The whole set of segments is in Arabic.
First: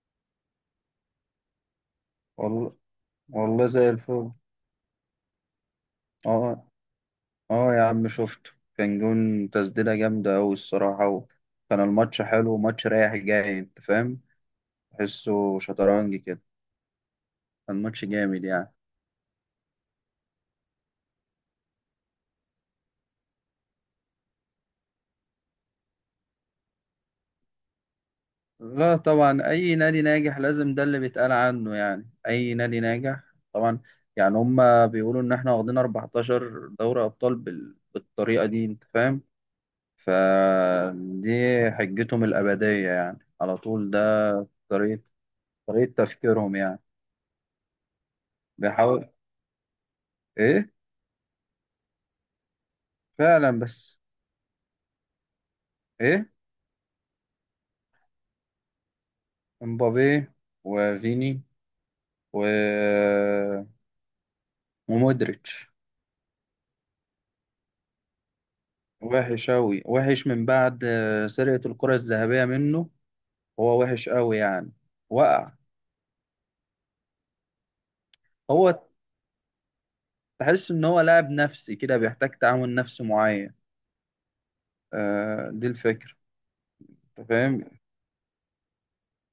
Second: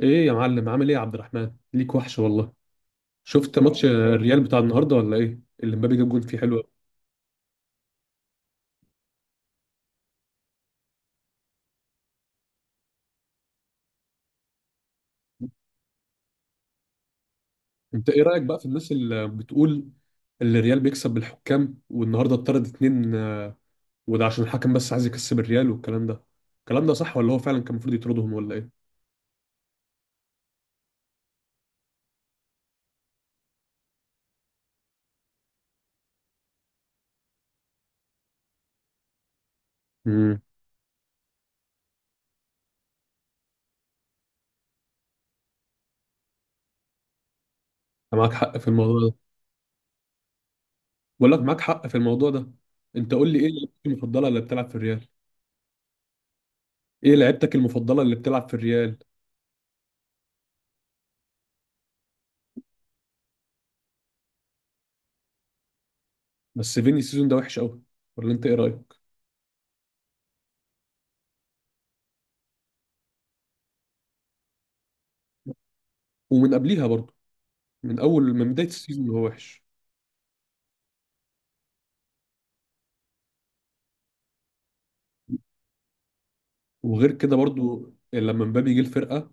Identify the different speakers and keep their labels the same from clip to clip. Speaker 1: ايه يا معلم، عامل ايه يا عبد الرحمن؟ ليك وحش والله.
Speaker 2: والله.
Speaker 1: شفت
Speaker 2: والله
Speaker 1: ماتش
Speaker 2: زي الفل.
Speaker 1: الريال بتاع النهارده ولا ايه؟ اللي مبابي جاب جول فيه حلو
Speaker 2: اه،
Speaker 1: أوي.
Speaker 2: اه يا عم شفته. كان جون، تسديدة جامدة أوي الصراحة، وكان الماتش حلو، وماتش رايح جاي أنت فاهم، تحسه شطرنج كده. كان ماتش
Speaker 1: انت ايه رايك
Speaker 2: جامد
Speaker 1: بقى في
Speaker 2: يعني.
Speaker 1: الناس اللي بتقول اللي الريال بيكسب بالحكام، والنهارده اتطرد اتنين، وده عشان الحكم بس عايز يكسب الريال؟ والكلام ده الكلام ده صح ولا هو فعلا كان المفروض يطردهم ولا ايه؟
Speaker 2: لا طبعا، أي نادي ناجح لازم ده اللي بيتقال عنه، يعني أي نادي ناجح. طبعا، يعني هما بيقولوا إن إحنا واخدين 14 دوري أبطال بالطريقة دي أنت فاهم.
Speaker 1: امم.
Speaker 2: فدي حجتهم الأبدية يعني، على طول ده طريقة طريقة تفكيرهم يعني.
Speaker 1: انت معاك حق في الموضوع
Speaker 2: بيحاول،
Speaker 1: ده.
Speaker 2: ايه
Speaker 1: بقول لك معاك حق في الموضوع ده. انت قول لي ايه
Speaker 2: فعلا
Speaker 1: لعيبتك
Speaker 2: بس.
Speaker 1: المفضله اللي بتلعب في الريال؟
Speaker 2: ايه؟
Speaker 1: ايه لعيبتك المفضله اللي بتلعب في الريال؟
Speaker 2: امبابي، وفيني، و... ومودريتش.
Speaker 1: بس فيني السيزون ده وحش قوي، ولا انت ايه رايك؟
Speaker 2: وحش أوي، وحش من بعد سرقة الكرة الذهبية منه. هو وحش أوي يعني، وقع.
Speaker 1: ومن قبليها برضه، من بدايه
Speaker 2: هو
Speaker 1: السيزون هو وحش.
Speaker 2: تحس إن هو لاعب نفسي كده، بيحتاج تعامل نفسي معين. آه دي الفكرة.
Speaker 1: وغير
Speaker 2: أنت
Speaker 1: كده
Speaker 2: فاهم؟
Speaker 1: برضو لما مبابي جه الفرقه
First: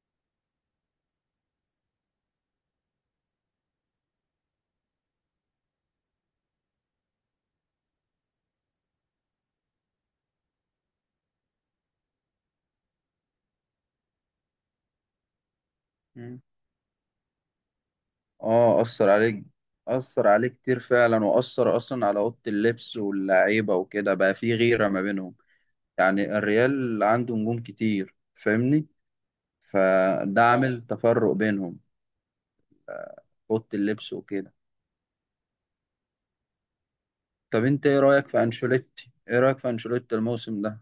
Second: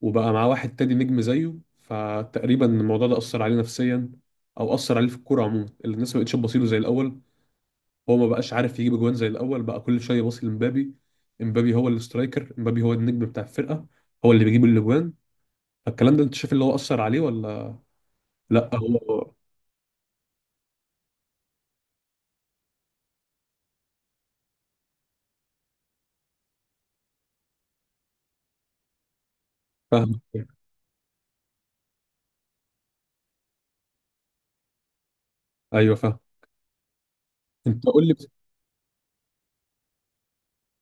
Speaker 1: وبقى معاه واحد تاني نجم زيه، فتقريبا الموضوع ده اثر عليه نفسيا، او اثر عليه في الكوره عموما. الناس ما بقتش تبصيله زي الاول، هو ما بقاش عارف يجيب اجوان زي الاول، بقى كل شويه باصي لمبابي. مبابي هو السترايكر، مبابي هو النجم بتاع الفرقه، هو اللي بيجيب الاجوان. فالكلام ده انت
Speaker 2: مم.
Speaker 1: شايف اللي هو اثر عليه ولا؟ لا
Speaker 2: اه أثر
Speaker 1: هو.
Speaker 2: عليك، أثر عليه كتير فعلا، وأثر أصلا على أوضة اللبس واللعيبة وكده، بقى في غيرة ما بينهم. يعني الريال عنده نجوم كتير فاهمني،
Speaker 1: فاهم.
Speaker 2: فده عامل تفرق بينهم، اوضه اللبس وكده.
Speaker 1: ايوه فاهم.
Speaker 2: طب
Speaker 1: انت
Speaker 2: انت ايه
Speaker 1: قول لي.
Speaker 2: رايك في انشيلوتي، ايه رايك في انشيلوتي الموسم ده؟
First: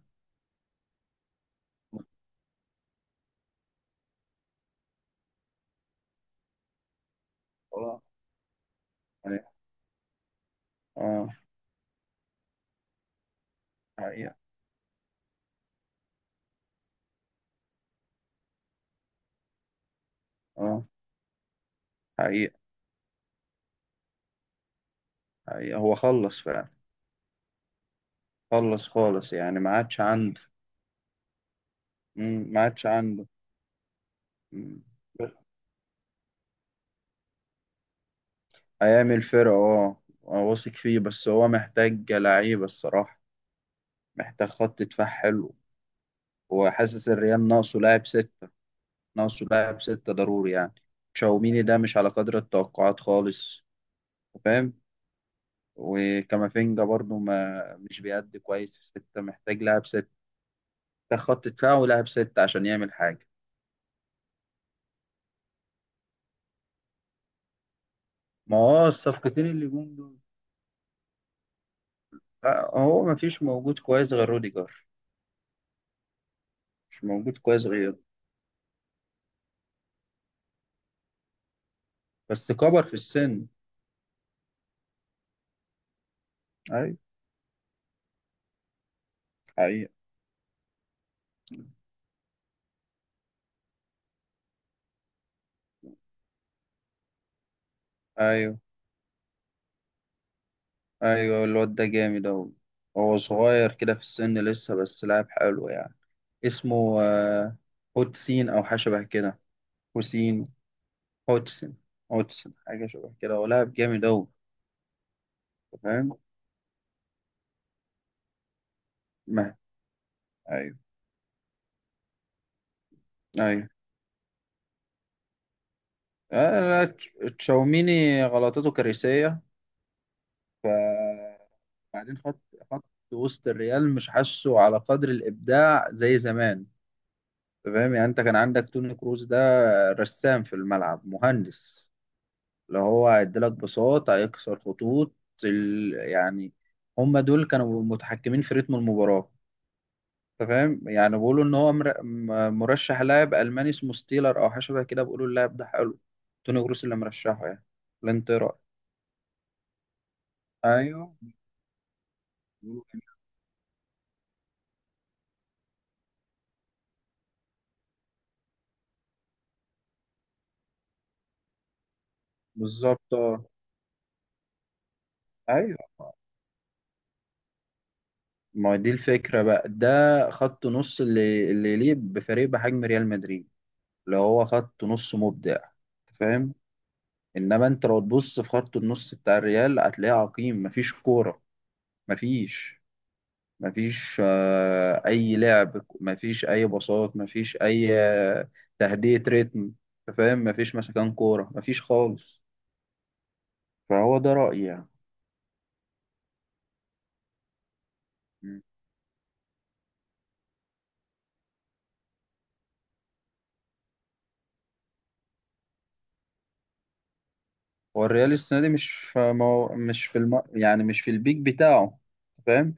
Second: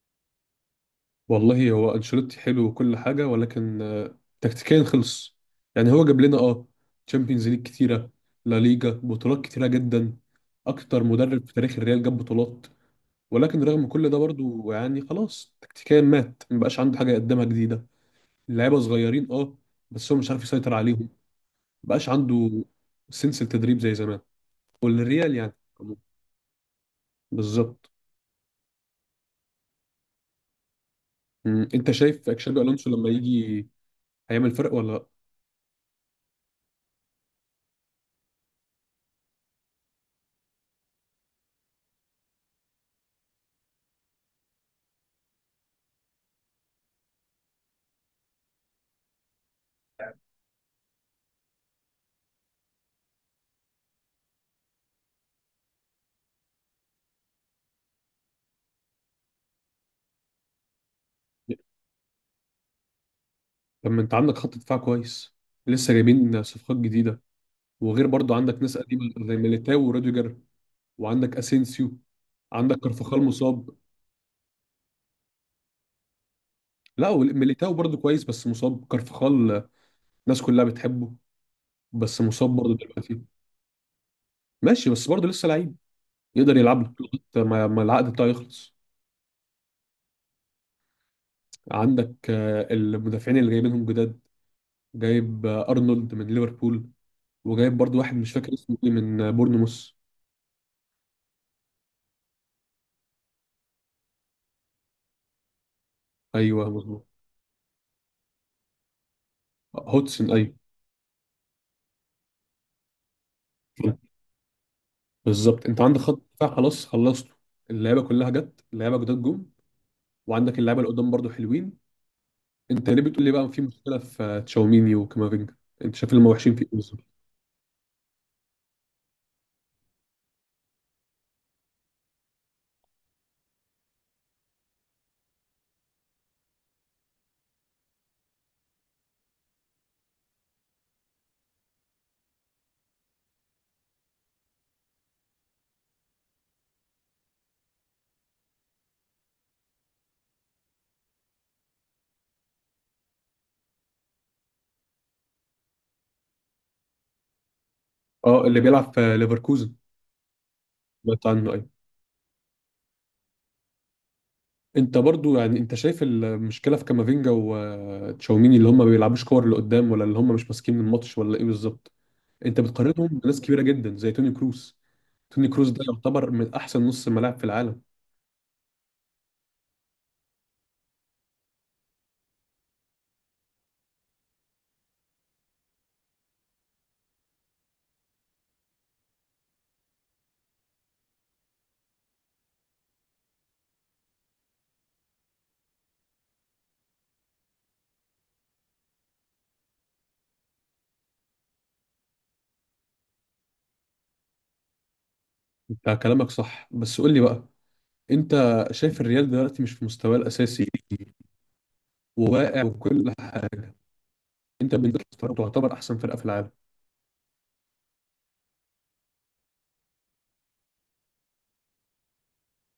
Speaker 1: والله هو انشيلوتي حلو وكل حاجه، ولكن تكتيكيا خلص. يعني هو جاب لنا تشامبيونز ليج
Speaker 2: اه.
Speaker 1: كتيره، لا ليجا، بطولات كتيره جدا. اكتر
Speaker 2: اه.
Speaker 1: مدرب في تاريخ الريال جاب بطولات، ولكن رغم كل ده
Speaker 2: حقيقه.
Speaker 1: برضو يعني خلاص تكتيكيا مات، مبقاش عنده حاجه يقدمها جديده. اللعيبه صغيرين، اه، بس هو مش عارف يسيطر
Speaker 2: اه.
Speaker 1: عليهم. مبقاش
Speaker 2: حقيقه.
Speaker 1: عنده سنس التدريب زي زمان والريال يعني
Speaker 2: حقيقه هو خلص فعلا،
Speaker 1: بالظبط.
Speaker 2: خلص خالص يعني، ما عادش عنده.
Speaker 1: انت شايف
Speaker 2: مم، ما
Speaker 1: اكشابي
Speaker 2: عادش
Speaker 1: الونسو لما
Speaker 2: عنده.
Speaker 1: يجي هيعمل فرق
Speaker 2: مم.
Speaker 1: ولا لا؟
Speaker 2: هيعمل فرقه اه. أنا واثق فيه، بس هو محتاج لعيبه الصراحه، محتاج خط دفاع حلو. وحاسس الريال ناقصه لاعب ست، ناقصه لاعب ستة ضروري يعني. تشاوميني ده مش على قدر التوقعات خالص، فاهم. وكامافينجا برضو ما مش بيأدي كويس في ستة، محتاج لاعب ستة. ده خط دفاع ولاعب ستة عشان يعمل حاجة.
Speaker 1: طب ما انت عندك خط دفاع كويس، لسه جايبين صفقات جديده، وغير برضو
Speaker 2: ما
Speaker 1: عندك ناس
Speaker 2: هو
Speaker 1: قديمه زي
Speaker 2: الصفقتين اللي
Speaker 1: ميليتاو
Speaker 2: جم دول،
Speaker 1: وروديجر، وعندك اسينسيو، عندك
Speaker 2: هو ما
Speaker 1: كارفخال
Speaker 2: فيش
Speaker 1: مصاب.
Speaker 2: موجود كويس غير روديجر، مش
Speaker 1: لا
Speaker 2: موجود كويس
Speaker 1: ميليتاو برضو
Speaker 2: غيره.
Speaker 1: كويس، بس مصاب كارفخال، الناس كلها بتحبه، بس مصاب
Speaker 2: بس
Speaker 1: برضو
Speaker 2: كبر في
Speaker 1: دلوقتي.
Speaker 2: السن.
Speaker 1: ماشي، بس برضو لسه لعيب، يقدر يلعب لك
Speaker 2: أيوة،
Speaker 1: لغايه ما العقد بتاعه يخلص.
Speaker 2: حقيقة.
Speaker 1: عندك المدافعين اللي جايبينهم جداد، جايب ارنولد من ليفربول، وجايب برضو واحد مش فاكر
Speaker 2: أيوة.
Speaker 1: اسمه ايه من بورنموث.
Speaker 2: أيوة الواد ده جامد أوي، هو صغير كده في السن لسه، بس لاعب حلو يعني.
Speaker 1: ايوه
Speaker 2: اسمه
Speaker 1: مظبوط.
Speaker 2: هوتسين او حاجه شبه كده.
Speaker 1: هودسون،
Speaker 2: حسين،
Speaker 1: ايوه.
Speaker 2: هوتسن. هوتسن حاجه شبه كده، هو لاعب جامد اوي.
Speaker 1: بالظبط، انت عندك
Speaker 2: فاهم.
Speaker 1: خط دفاع خلاص خلصته، اللعيبه كلها جت، اللعيبه جداد جم،
Speaker 2: ما
Speaker 1: وعندك
Speaker 2: ايوه.
Speaker 1: اللعيبه اللي قدام برضو حلوين. انت ليه بتقول لي بقى في
Speaker 2: ايوه،
Speaker 1: مشكله في تشاوميني وكامافينجا؟ انت شايف اللي هم وحشين
Speaker 2: آه،
Speaker 1: في ايه
Speaker 2: لا،
Speaker 1: بالظبط؟
Speaker 2: تش- تشاوميني غلطته كارثيه. ف بعدين خط وسط الريال مش حاسه على قدر الابداع زي زمان. أنت فاهم يعني، انت كان عندك توني كروز ده، رسام في الملعب، مهندس، اللي هو هيديلك بساط، هيكسر خطوط يعني. هم دول كانوا متحكمين في رتم المباراة. انت فاهم يعني بيقولوا ان هو مرشح لاعب الماني اسمه ستيلر او حاجه شبه كده، بيقولوا اللاعب ده حلو. توني جروس اللي مرشحه يعني، ولا انت إيه
Speaker 1: اه، اللي
Speaker 2: رأيك؟
Speaker 1: بيلعب في ليفركوزن،
Speaker 2: ايوه
Speaker 1: سمعت عنه ايوه.
Speaker 2: بيقولوا كده.
Speaker 1: انت برضو يعني انت شايف المشكله في كامافينجا وتشاوميني اللي هم ما بيلعبوش كور اللي قدام، ولا اللي هم مش ماسكين الماتش ولا ايه بالظبط؟ انت بتقارنهم
Speaker 2: بالظبط
Speaker 1: بناس
Speaker 2: اه.
Speaker 1: كبيره جدا زي توني كروس. توني كروس
Speaker 2: ايوه،
Speaker 1: ده يعتبر من احسن نص ملاعب في العالم.
Speaker 2: ما هو دي الفكرة بقى ده، خط نص اللي يليق بفريق بحجم ريال مدريد، اللي هو خط نص مبدع، فاهم. انما انت لو تبص في خط النص بتاع الريال هتلاقيه عقيم، مفيش كوره، مفيش مفيش اي لعب، مفيش اي باصات، مفيش اي تهدئه ريتم. أنت فاهم، مفيش مسكان كوره، مفيش خالص. فهو ده رايي يعني.
Speaker 1: انت كلامك صح، بس قول لي بقى، انت
Speaker 2: م.
Speaker 1: شايف الريال دلوقتي مش في مستواه الاساسي وواقع وكل حاجه؟ انت بالنسبه لك تعتبر احسن فرقه في العالم؟
Speaker 2: هو الريال السنه دي مش في مش في يعني مش في البيك بتاعه، أنت فاهم.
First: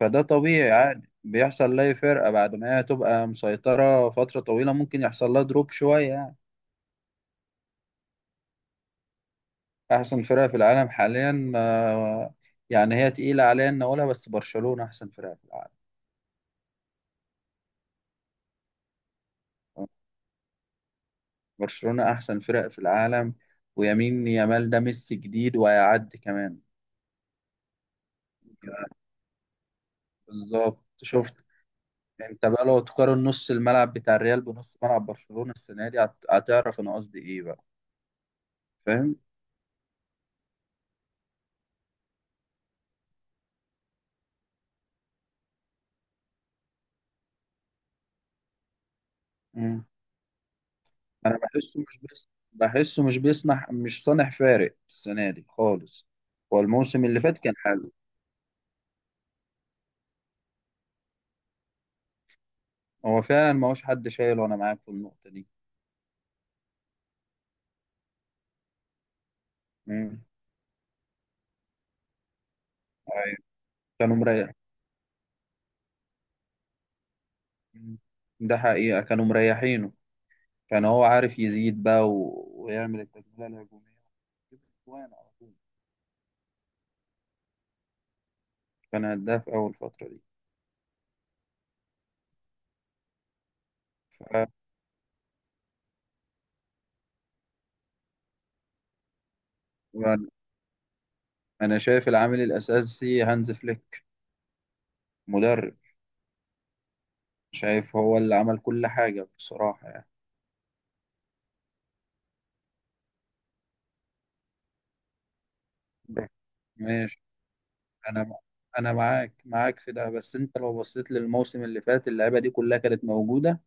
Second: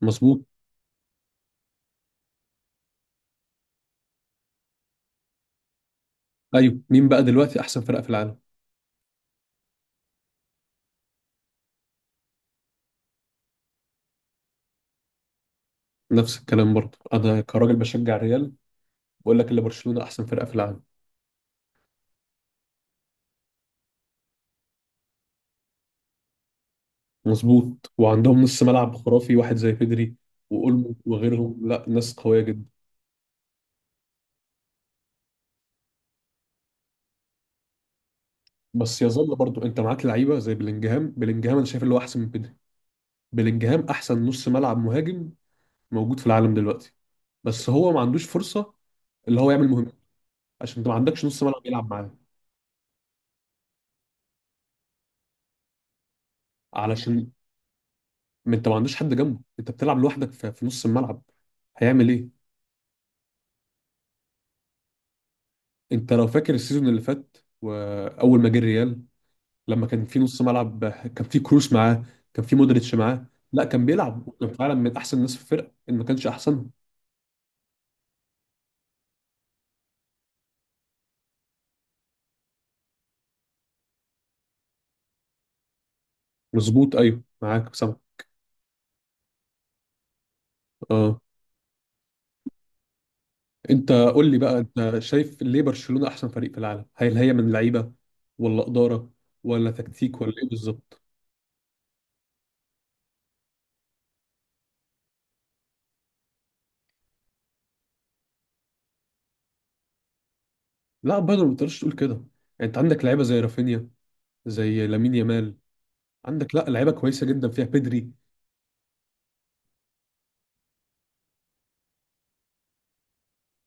Speaker 2: فده
Speaker 1: مظبوط،
Speaker 2: طبيعي عادي، بيحصل لاي فرقه بعد ما هي تبقى مسيطره فتره طويله، ممكن يحصل لها دروب شويه يعني.
Speaker 1: ايوه، مين بقى دلوقتي احسن فرقه في العالم؟
Speaker 2: احسن فرقه في العالم حاليا يعني هي تقيله عليا ان اقولها، بس برشلونه احسن فرقه في العالم.
Speaker 1: نفس الكلام برضه، انا كراجل بشجع الريال، بقول لك ان برشلونه احسن فرقه في العالم.
Speaker 2: برشلونه احسن فرقه في العالم. ويمين يامال ده ميسي جديد، وهيعدي كمان.
Speaker 1: مظبوط، وعندهم نص ملعب خرافي، واحد زي بيدري
Speaker 2: بالظبط،
Speaker 1: واولمو
Speaker 2: شفت؟
Speaker 1: وغيرهم، لا ناس قويه
Speaker 2: انت بقى
Speaker 1: جدا.
Speaker 2: لو تقارن نص الملعب بتاع الريال بنص ملعب برشلونه السنه دي، هتعرف انا قصدي ايه بقى،
Speaker 1: بس
Speaker 2: فاهم.
Speaker 1: يظل برضه انت معاك لعيبه زي بلينجهام، بلينجهام انا شايف اللي هو احسن من بيدري. بلينجهام احسن نص ملعب مهاجم موجود في العالم دلوقتي، بس هو ما عندوش فرصة اللي هو يعمل
Speaker 2: مم.
Speaker 1: مهم، عشان انت ما عندكش
Speaker 2: انا
Speaker 1: نص ملعب
Speaker 2: بحسه
Speaker 1: يلعب
Speaker 2: مش
Speaker 1: معاه.
Speaker 2: بس، بحسه مش بيصنع، مش صانع فارق السنه دي خالص. هو الموسم اللي
Speaker 1: علشان
Speaker 2: فات كان حلو.
Speaker 1: ما انت ما عندوش حد جنبه، انت بتلعب لوحدك في نص الملعب، هيعمل ايه؟
Speaker 2: هو فعلا ما هوش حد شايل، وانا معاك في النقطه
Speaker 1: انت لو فاكر السيزون اللي فات، واول ما جه الريال لما كان
Speaker 2: دي.
Speaker 1: في نص ملعب، كان في كروس معاه، كان في مودريتش معاه،
Speaker 2: أيوة.
Speaker 1: لا كان
Speaker 2: كانوا
Speaker 1: بيلعب وكان
Speaker 2: مريح،
Speaker 1: فعلا من احسن الناس في الفرقة، ان ما كانش احسنهم.
Speaker 2: ده حقيقة كانوا مريحينه. كان هو عارف يزيد بقى ويعمل التجميلة الهجومية، يجيب أجوان على طول.
Speaker 1: مظبوط، ايوه معاك سامع،
Speaker 2: كان هداف أول فترة دي.
Speaker 1: اه. انت قول لي
Speaker 2: ف-
Speaker 1: بقى، انت شايف ليه برشلونة احسن فريق في العالم؟ هل هي من لعيبة، ولا إدارة، ولا تكتيك،
Speaker 2: وأنا-
Speaker 1: ولا ايه بالظبط؟
Speaker 2: أنا شايف العامل الأساسي هانز فليك، مدرب. شايف هو اللي عمل كل حاجة بصراحة يعني.
Speaker 1: لا برضه ما تقدرش تقول كده يعني، انت عندك لعيبة زي رافينيا، زي لامين يامال،
Speaker 2: ده.
Speaker 1: عندك لا لعيبة
Speaker 2: ماشي.
Speaker 1: كويسة جدا فيها بيدري.
Speaker 2: أنا أنا معاك، في ده، بس أنت لو بصيت للموسم اللي فات اللعيبة دي كلها كانت موجودة.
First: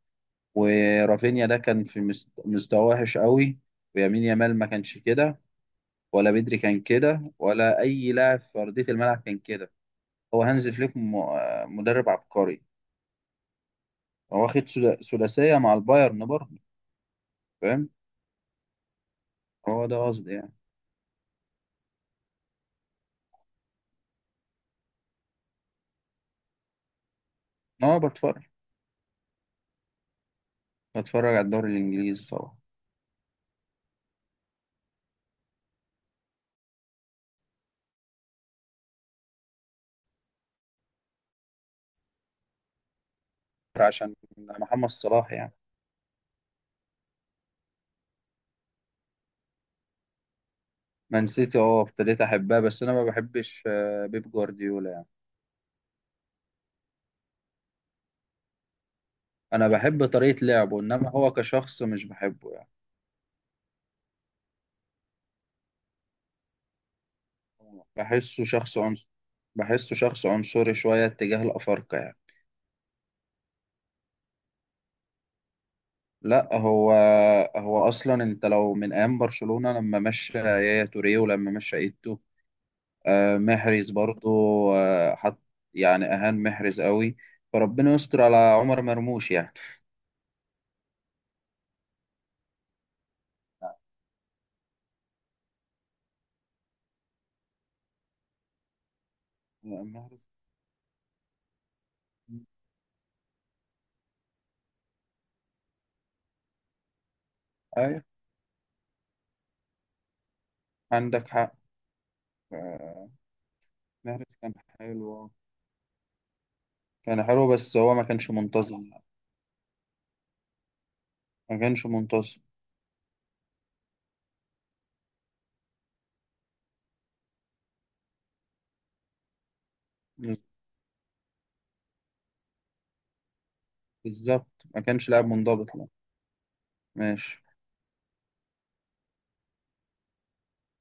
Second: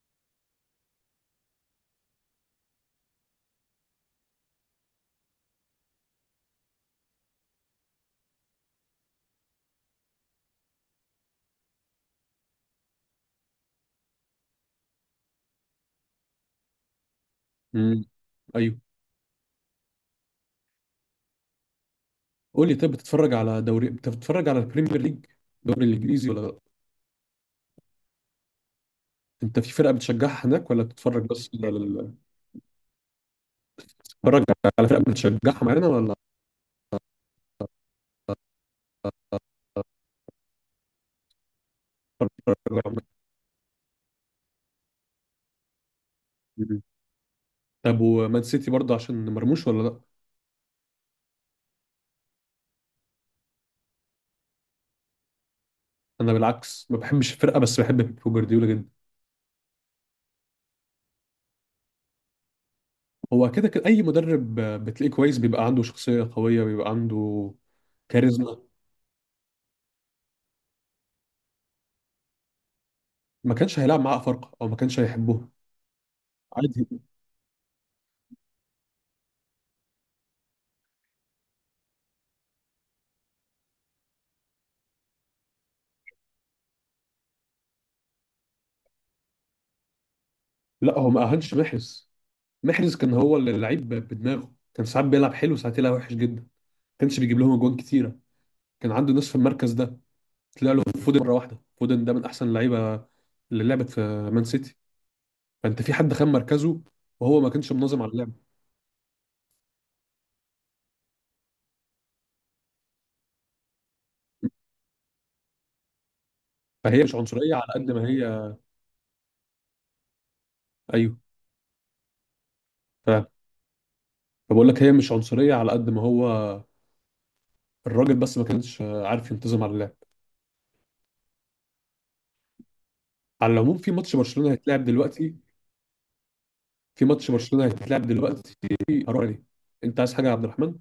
Speaker 2: ورافينيا ده كان في مستوى وحش قوي، ويمين يامال ما كانش كده، ولا بدري كان كده، ولا اي لاعب في ارضيه الملعب كان كده. هو هانز فليك مدرب عبقري. هو واخد ثلاثيه مع البايرن برضه، فاهم.
Speaker 1: امم، ايوه.
Speaker 2: هو ده قصدي يعني.
Speaker 1: قول لي طيب، بتتفرج على دوري، بتتفرج على البريمير ليج، الدوري الانجليزي، ولا لا؟
Speaker 2: إن هو بتفرج،
Speaker 1: انت في فرقة بتشجعها هناك، ولا بتتفرج
Speaker 2: بتفرج على
Speaker 1: بس على
Speaker 2: الدوري الانجليزي طبعا،
Speaker 1: بتتفرج على فرقة بتشجعها معانا، ولا بتتفرج على-
Speaker 2: عشان محمد صلاح يعني.
Speaker 1: مم. طب ومان سيتي برضه عشان مرموش ولا لا؟
Speaker 2: مان سيتي اه، ابتديت احبها، بس انا ما بحبش بيب جوارديولا يعني.
Speaker 1: انا بالعكس ما بحبش الفرقه، بس بحب بيب جوارديولا جدا.
Speaker 2: انا بحب طريقه لعبه، انما هو كشخص مش بحبه يعني.
Speaker 1: هو كده كده اي مدرب بتلاقيه كويس بيبقى عنده شخصيه قويه، بيبقى عنده
Speaker 2: بحسه
Speaker 1: كاريزما.
Speaker 2: شخص عنصري، بحسه شخص عنصري شويه اتجاه الافارقه يعني.
Speaker 1: ما كانش هيلعب معاه افارقه او ما كانش هيحبوه،
Speaker 2: لا
Speaker 1: عادي.
Speaker 2: هو، هو اصلا انت لو من ايام برشلونة لما مشى يايا توريه، ولما مشى ايتو، محرز برضو، حط يعني اهان محرز قوي، فربنا يستر على عمر مرموش يعني.
Speaker 1: لا هو ما اهانش محرز. محرز كان هو اللي اللعيب بدماغه، كان ساعات بيلعب حلو، ساعات يلعب وحش جدا، ما كانش بيجيب لهم اجوان كتيره. كان عنده ناس في المركز ده،
Speaker 2: محرز،
Speaker 1: طلع له فودن مره واحده. فودن ده من احسن اللعيبه اللي لعبت في مان سيتي، فانت في حد خان مركزه، وهو ما كانش منظم
Speaker 2: ايوه
Speaker 1: على اللعب.
Speaker 2: عندك حق. آه، محرز كان حلو،
Speaker 1: فهي مش
Speaker 2: كان حلو،
Speaker 1: عنصريه على
Speaker 2: بس
Speaker 1: قد
Speaker 2: هو ما
Speaker 1: ما
Speaker 2: كانش
Speaker 1: هي.
Speaker 2: منتظم،
Speaker 1: ايوه،
Speaker 2: ما كانش منتظم.
Speaker 1: فبقول لك هي مش عنصرية على قد ما هو الراجل، بس ما كانش عارف ينتظم على اللعب. على العموم في ماتش
Speaker 2: بالظبط،
Speaker 1: برشلونة
Speaker 2: ما
Speaker 1: هيتلعب
Speaker 2: كانش لاعب
Speaker 1: دلوقتي،
Speaker 2: منضبط لا.
Speaker 1: في ماتش
Speaker 2: ماشي،
Speaker 1: برشلونة هيتلعب دلوقتي، هروح عليه. انت عايز حاجة يا عبد الرحمن؟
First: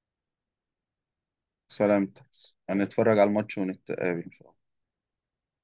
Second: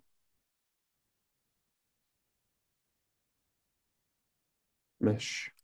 Speaker 2: سلامتك. هنتفرج على الماتش ونتقابل ان شاء الله.
Speaker 1: ماشي.